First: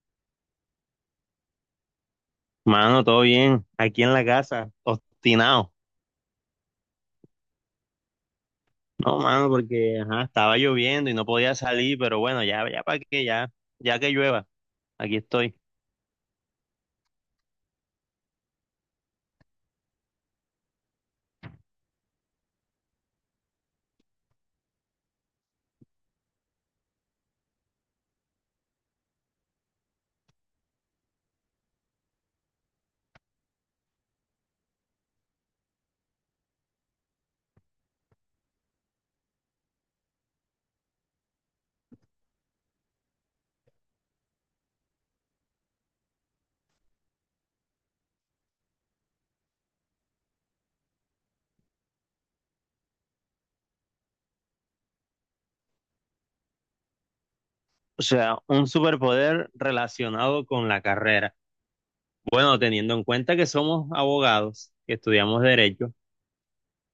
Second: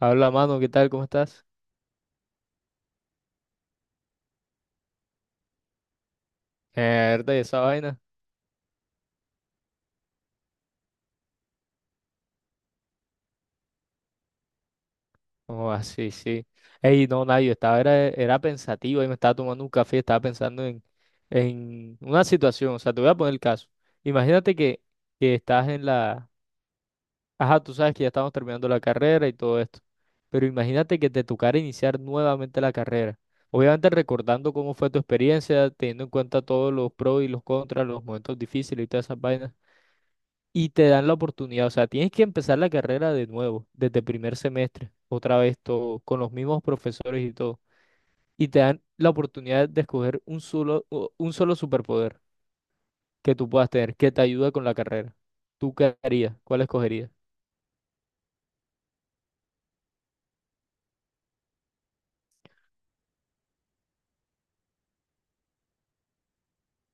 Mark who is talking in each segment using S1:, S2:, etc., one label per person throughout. S1: Habla, mano, ¿qué tal? ¿Cómo estás?
S2: Mano, todo bien, aquí en la casa, obstinado.
S1: Mierda, ¿y esa vaina?
S2: No, mano, porque ajá, estaba lloviendo y no podía salir, pero bueno, ya, ya para que ya, ya que llueva, aquí estoy.
S1: Oh, ah, sí, sí. Ey, no, nadie, yo estaba, era pensativo y me estaba tomando un café, estaba pensando en una situación, o sea, te voy a poner el caso. Imagínate que estás en la. Ajá, tú sabes que ya estamos terminando la carrera y todo esto, pero imagínate que te tocara iniciar nuevamente la carrera. Obviamente recordando cómo fue tu experiencia, teniendo en cuenta todos los pros y los contras, los momentos difíciles y todas esas vainas. Y te dan la oportunidad. O sea, tienes que empezar la carrera de nuevo, desde primer semestre, otra vez todo, con los mismos profesores y todo. Y te dan la oportunidad de escoger un solo superpoder que tú puedas tener, que te ayude con la carrera. ¿Tú qué harías? ¿Cuál escogerías?
S2: O sea, un superpoder relacionado con la carrera. Bueno, teniendo en cuenta que somos abogados, que estudiamos derecho,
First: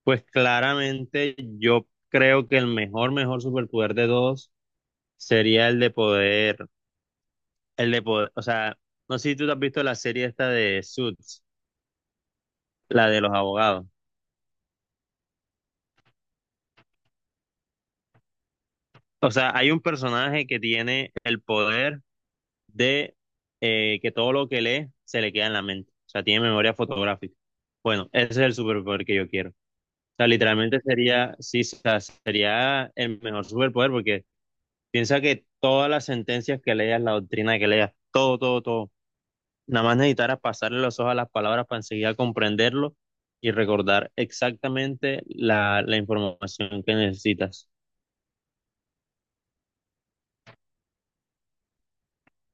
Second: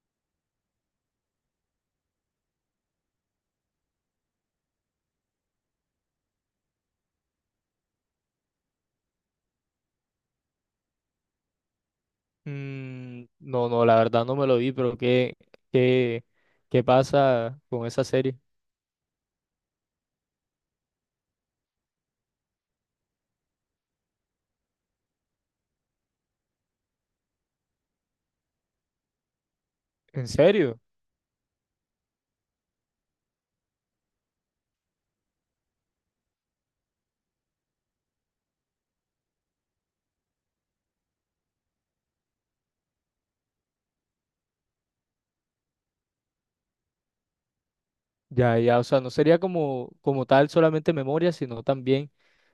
S2: pues claramente yo creo que el mejor superpoder de todos sería el de poder, o sea, no sé si tú te has visto la serie esta de Suits, la de
S1: Mm,
S2: los
S1: no, no,
S2: abogados.
S1: la verdad no me lo vi, pero qué, qué pasa con esa serie?
S2: O sea, hay un personaje que tiene el poder de que todo lo que lee se le queda en la mente. O sea, tiene memoria fotográfica. Bueno, ese es el superpoder que yo quiero. O sea,
S1: ¿En serio?
S2: literalmente sería, sí, o sea, sería el mejor superpoder porque piensa que todas las sentencias que leas, la doctrina que leas, todo, todo, todo, nada más necesitaras pasarle los ojos a las palabras para enseguida comprenderlo y recordar exactamente la información que necesitas.
S1: Ya, ya, o sea, no sería como tal solamente memoria, sino también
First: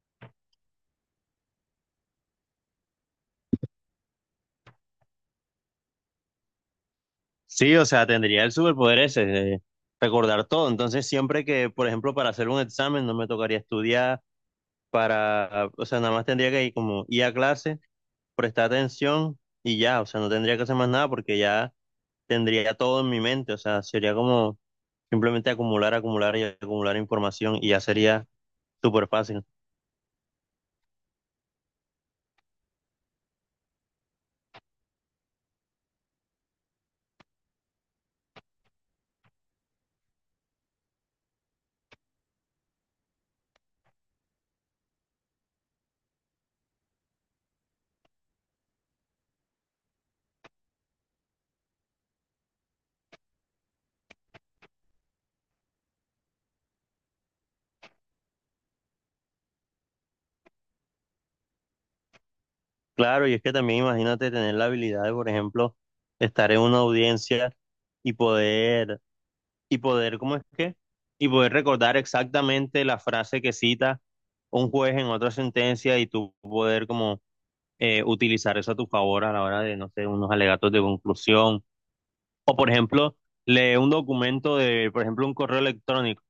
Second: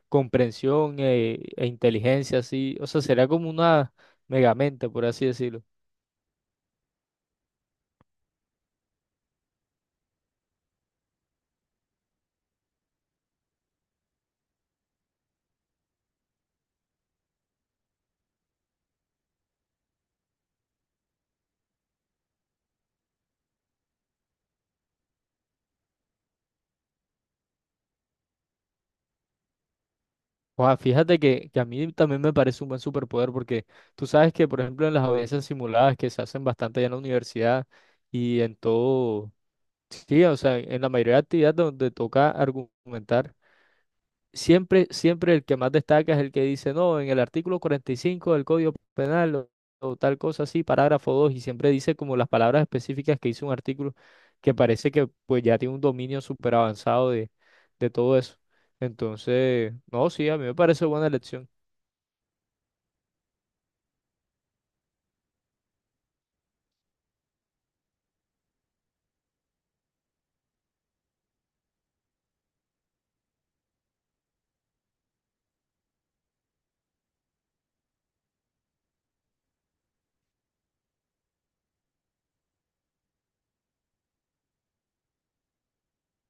S1: comprensión e inteligencia, así. O sea, será como una megamente, por así decirlo.
S2: Sí, o sea, tendría el superpoder ese, de recordar todo. Entonces, siempre que, por ejemplo, para hacer un examen no me tocaría estudiar, para, o sea, nada más tendría que ir como ir a clase, prestar atención y ya, o sea, no tendría que hacer más nada porque ya tendría todo en mi mente, o sea, sería como simplemente acumular, acumular y acumular información y ya sería súper fácil.
S1: O sea, fíjate que a mí también me parece un buen superpoder porque tú sabes que, por ejemplo, en las audiencias simuladas que se hacen bastante ya en la universidad y en todo, sí, o sea, en la mayoría de actividades donde toca argumentar. Siempre el que más destaca es el que dice, no, en el artículo 45 del Código Penal o tal cosa así, parágrafo 2 y siempre dice como las palabras específicas que hizo un artículo que parece que pues ya tiene un dominio súper avanzado de todo eso. Entonces, no, sí, a mí me parece buena elección.
S2: Claro, y es que también imagínate tener la habilidad de, por ejemplo, estar en una audiencia y poder y poder, ¿cómo es que? Y poder recordar exactamente la frase que cita un juez en otra sentencia y tú poder como utilizar eso a tu favor a la hora de, no sé, unos alegatos de conclusión. O, por ejemplo, lee un documento de, por ejemplo, un correo electrónico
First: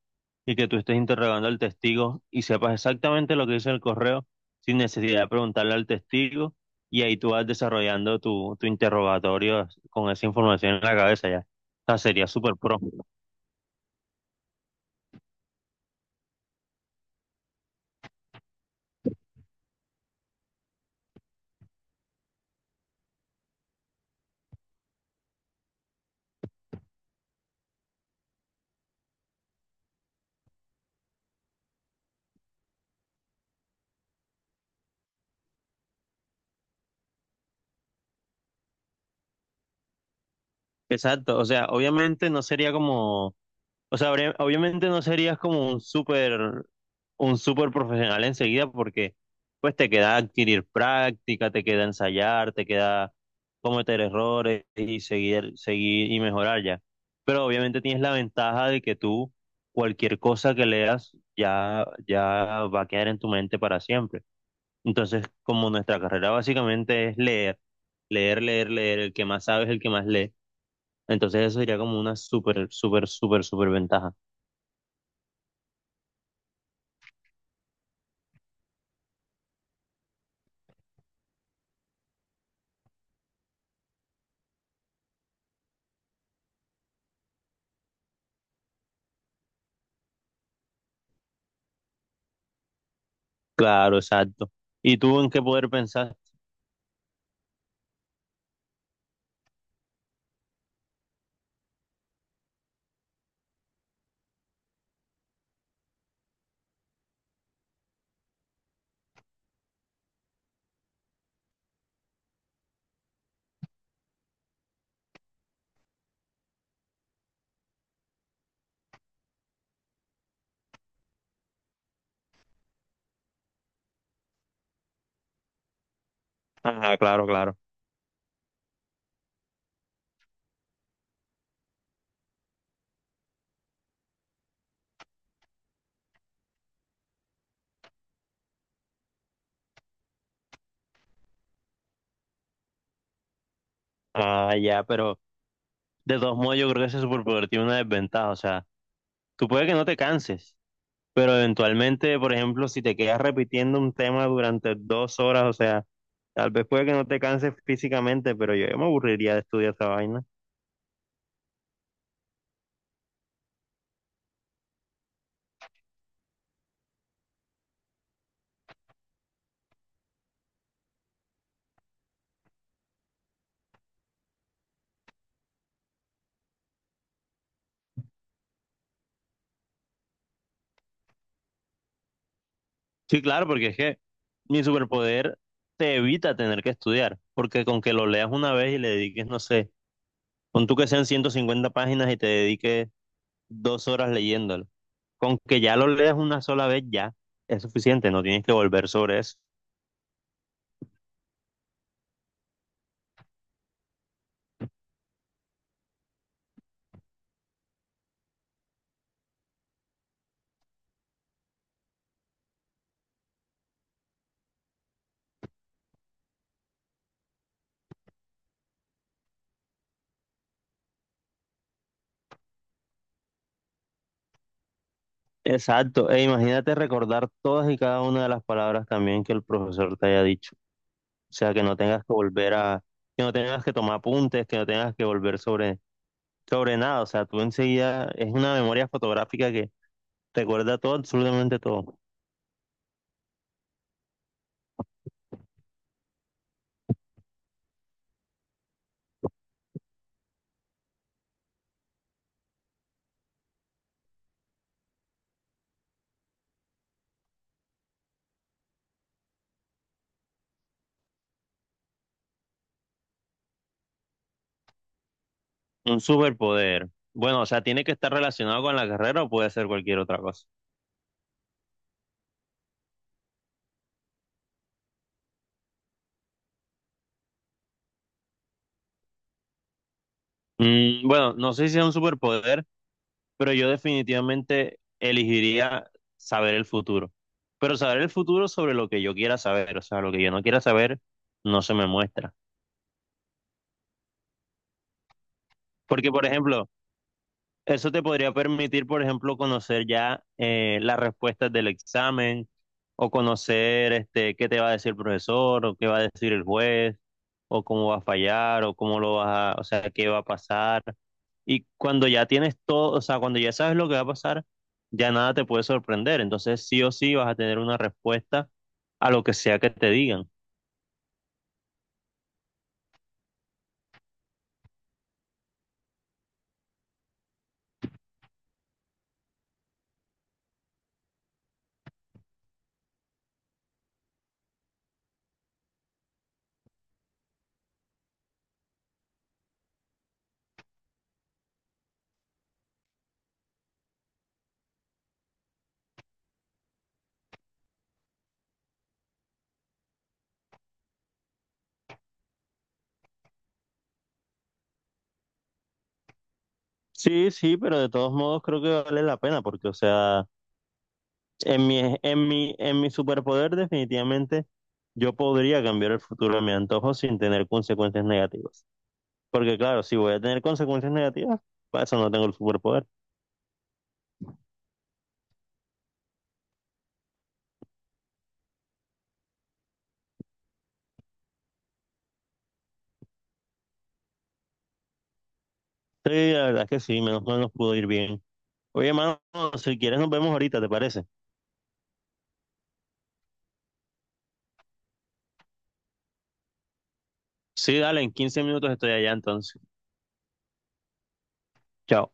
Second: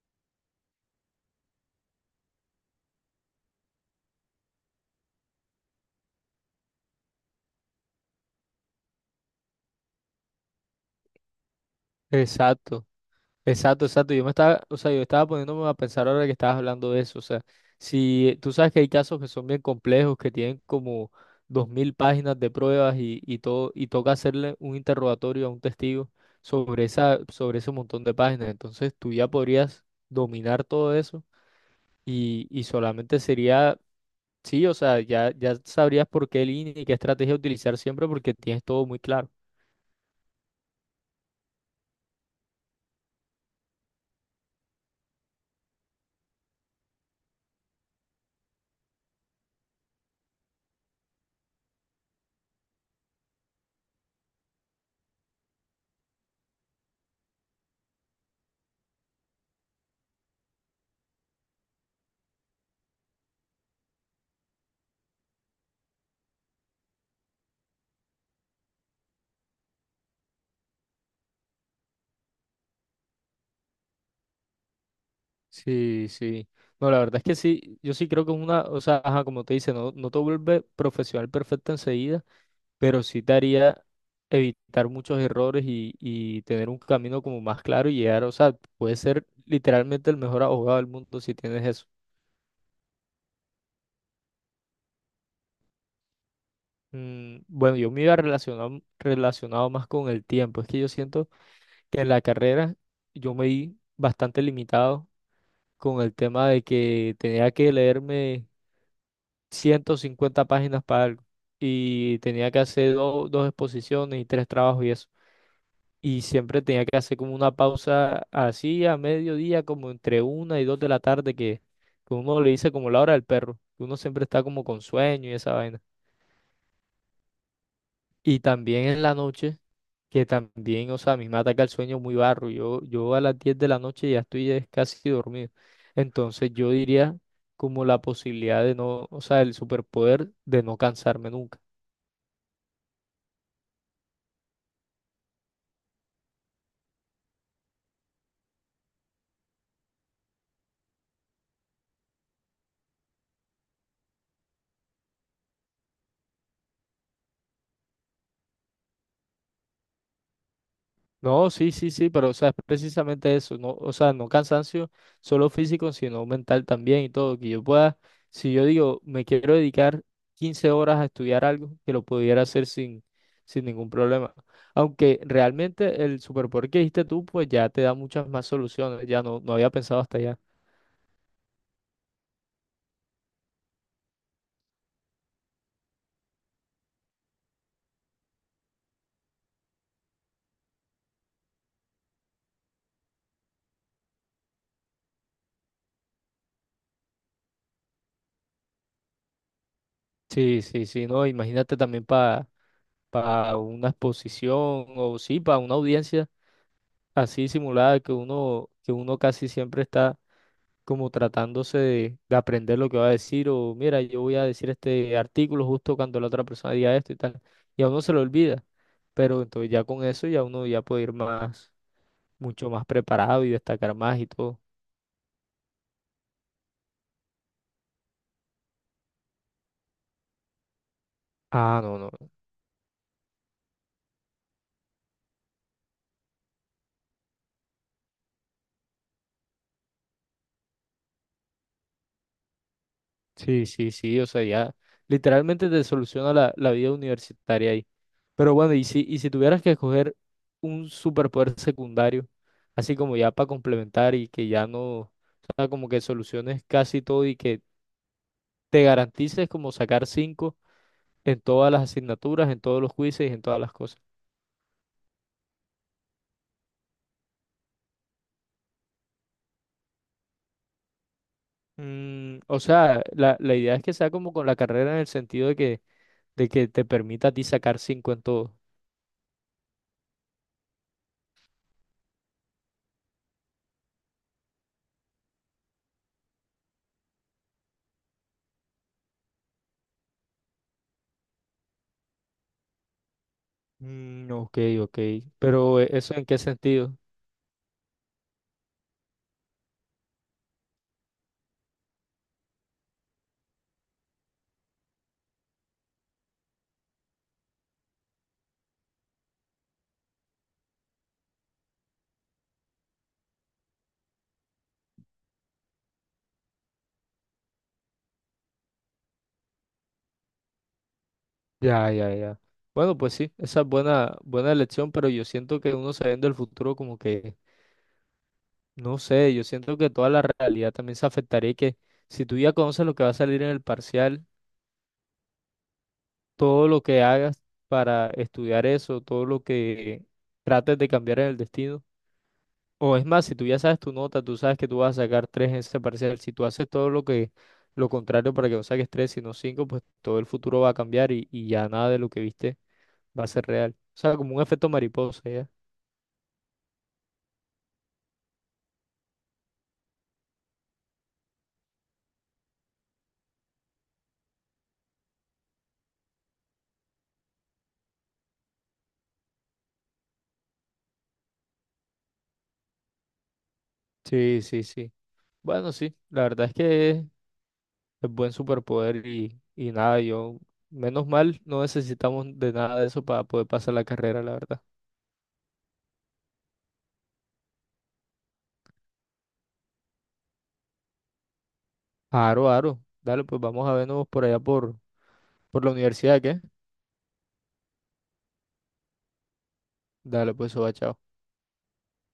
S2: y que tú estés interrogando al testigo y sepas exactamente lo que dice el correo sin necesidad de preguntarle al testigo y ahí tú vas desarrollando tu interrogatorio con esa información en la cabeza ya. O sea, sería súper pro.
S1: Exacto. Exacto, exacto. Yo me estaba, o sea, yo estaba poniéndome a pensar ahora que estabas hablando de eso. O sea, si tú sabes que hay casos que son bien complejos, que tienen como 2000 páginas de pruebas y todo, y toca hacerle un interrogatorio a un testigo sobre esa, sobre ese montón de páginas. Entonces tú ya podrías dominar todo eso y solamente sería, sí, o sea, ya, ya sabrías por qué línea y qué estrategia utilizar siempre porque tienes todo muy claro.
S2: Exacto, o sea, obviamente no sería como, o sea, obviamente no serías como un súper profesional enseguida porque pues te queda adquirir práctica, te queda ensayar, te queda cometer errores y seguir, seguir y mejorar ya. Pero obviamente tienes la ventaja de que tú cualquier cosa que leas ya, ya va a quedar en tu mente para siempre. Entonces, como nuestra carrera básicamente es leer, leer, leer, leer, el que más sabe es el que más lee, entonces eso sería como una súper, súper, súper, súper ventaja.
S1: Sí, sí. No, la verdad es que sí, yo sí creo que es una, o sea, ajá, como te dice, no, no te vuelve profesional perfecto enseguida, pero sí te haría evitar muchos errores y tener un camino como más claro y llegar, o sea, puedes ser literalmente el mejor abogado del mundo si tienes eso.
S2: Claro, exacto. ¿Y tú en qué poder pensar?
S1: Mm, bueno, yo me iba relacionado, relacionado más con el tiempo, es que yo siento que en la carrera yo me vi bastante limitado con el tema de que tenía que leerme 150 páginas para algo. Y tenía que hacer dos exposiciones y tres trabajos y eso. Y siempre tenía que hacer como una pausa así a mediodía, como entre una y dos de la tarde, que uno le dice como la hora del perro, que uno siempre está como con sueño y esa vaina.
S2: Ah, claro, claro.
S1: Y también en la noche, que también, o sea, a mí me ataca el sueño muy barro. Yo a las 10 de la noche ya estoy casi dormido. Entonces yo diría como la posibilidad de no, o sea, el superpoder de no cansarme nunca.
S2: Ah, ya, pero de todos modos yo creo que ese superpoder tiene una desventaja. O sea, tú puedes que no te canses, pero eventualmente, por ejemplo, si te quedas repitiendo un tema durante 2 horas, o sea, tal vez puede que no te canses físicamente, pero yo me aburriría de estudiar esa vaina.
S1: No, sí, sí, sí, pero o sea, es precisamente eso, no, o sea, no cansancio solo físico, sino mental también y todo, que yo pueda, si yo digo, me quiero dedicar 15 horas a estudiar algo, que lo pudiera hacer sin ningún problema. Aunque realmente el superpoder que dijiste tú, pues ya te da muchas más soluciones, ya no, no había pensado hasta allá.
S2: Sí, claro, porque es que mi superpoder te evita tener que estudiar, porque con que lo leas una vez y le dediques, no sé. Pon tú que sean 150 páginas y te dediques 2 horas leyéndolo. Con que ya lo leas una sola vez, ya es suficiente, no tienes que volver sobre eso.
S1: Sí, sí, sí, no, imagínate también para una exposición o sí, para una audiencia así simulada que uno casi siempre está como tratándose de aprender lo que va a decir o mira, yo voy a decir este artículo justo cuando la otra persona diga esto y tal. Y a uno se lo olvida, pero entonces ya con eso ya uno ya puede ir más, mucho más preparado y destacar más y todo.
S2: Exacto, e imagínate recordar todas y cada una de las palabras también que el profesor te haya dicho. O sea, que no
S1: Ah, no,
S2: tengas que
S1: no.
S2: volver a, que no tengas que tomar apuntes, que no tengas que volver sobre, sobre nada. O sea, tú enseguida es una memoria fotográfica que recuerda todo, absolutamente todo.
S1: Sí, sí, sí, o sea, ya literalmente te soluciona la vida universitaria ahí. Pero bueno, y si tuvieras que escoger un superpoder secundario, así como ya para complementar y que ya no, o sea, como que soluciones casi todo y que te garantices como sacar 5 en todas las asignaturas, en todos los quizzes y en todas las cosas.
S2: Un superpoder. Bueno, o sea, tiene que estar relacionado con la carrera o puede ser cualquier otra cosa.
S1: Mm, o sea, la idea es que sea como con la carrera en el sentido de que te permita a ti sacar 5 en todo.
S2: Bueno, no sé si es un superpoder, pero yo definitivamente elegiría saber el futuro. Pero saber el futuro sobre lo que yo quiera saber, o sea, lo que yo no quiera saber no se me muestra.
S1: Mm, ok, ok. Pero
S2: Porque,
S1: ¿eso en
S2: por
S1: qué
S2: ejemplo,
S1: sentido?
S2: eso te podría permitir, por ejemplo, conocer ya las respuestas del examen o conocer este, qué te va a decir el profesor o qué va a decir el juez o cómo va a fallar, o cómo lo vas a, o sea, qué va a pasar. Y cuando ya tienes todo, o sea, cuando ya sabes lo que va a pasar, ya nada te puede sorprender. Entonces, sí o sí vas a tener una respuesta a lo que sea que te digan.
S1: Ya, ya, ya. Bueno, pues sí, esa es buena, buena elección, pero yo siento que uno sabiendo el futuro como que, no sé, yo siento que toda la realidad también se afectaría y que si tú ya conoces lo que va a salir en el parcial, todo lo que hagas para estudiar eso, todo lo que trates de cambiar en el destino. O es más, si tú ya sabes tu nota, tú sabes que tú vas a sacar tres en ese parcial. Si tú haces todo lo que, lo contrario para que no saques tres, sino cinco, pues todo el futuro va a cambiar y ya nada de lo que viste va a ser real. O sea, como un efecto mariposa, ¿ya?
S2: Sí, sí, pero de todos modos creo que vale la pena porque, o sea, en mi superpoder definitivamente yo podría cambiar el futuro a mi antojo sin tener consecuencias negativas. Porque claro, si voy a tener consecuencias negativas, para eso no tengo el superpoder.
S1: Sí, sí, sí. Bueno, sí, la verdad es que es buen superpoder y nada, yo, menos mal, no necesitamos de nada de eso para poder pasar la carrera, la verdad.
S2: Sí, la verdad es que sí, menos mal nos pudo ir bien. Oye, mano, si quieres nos vemos ahorita, ¿te parece?
S1: Aro, aro. Dale, pues vamos a vernos por allá por la universidad, ¿qué?
S2: Sí, dale, en 15 minutos estoy allá entonces.
S1: Dale, pues, soba, chao.
S2: Chao.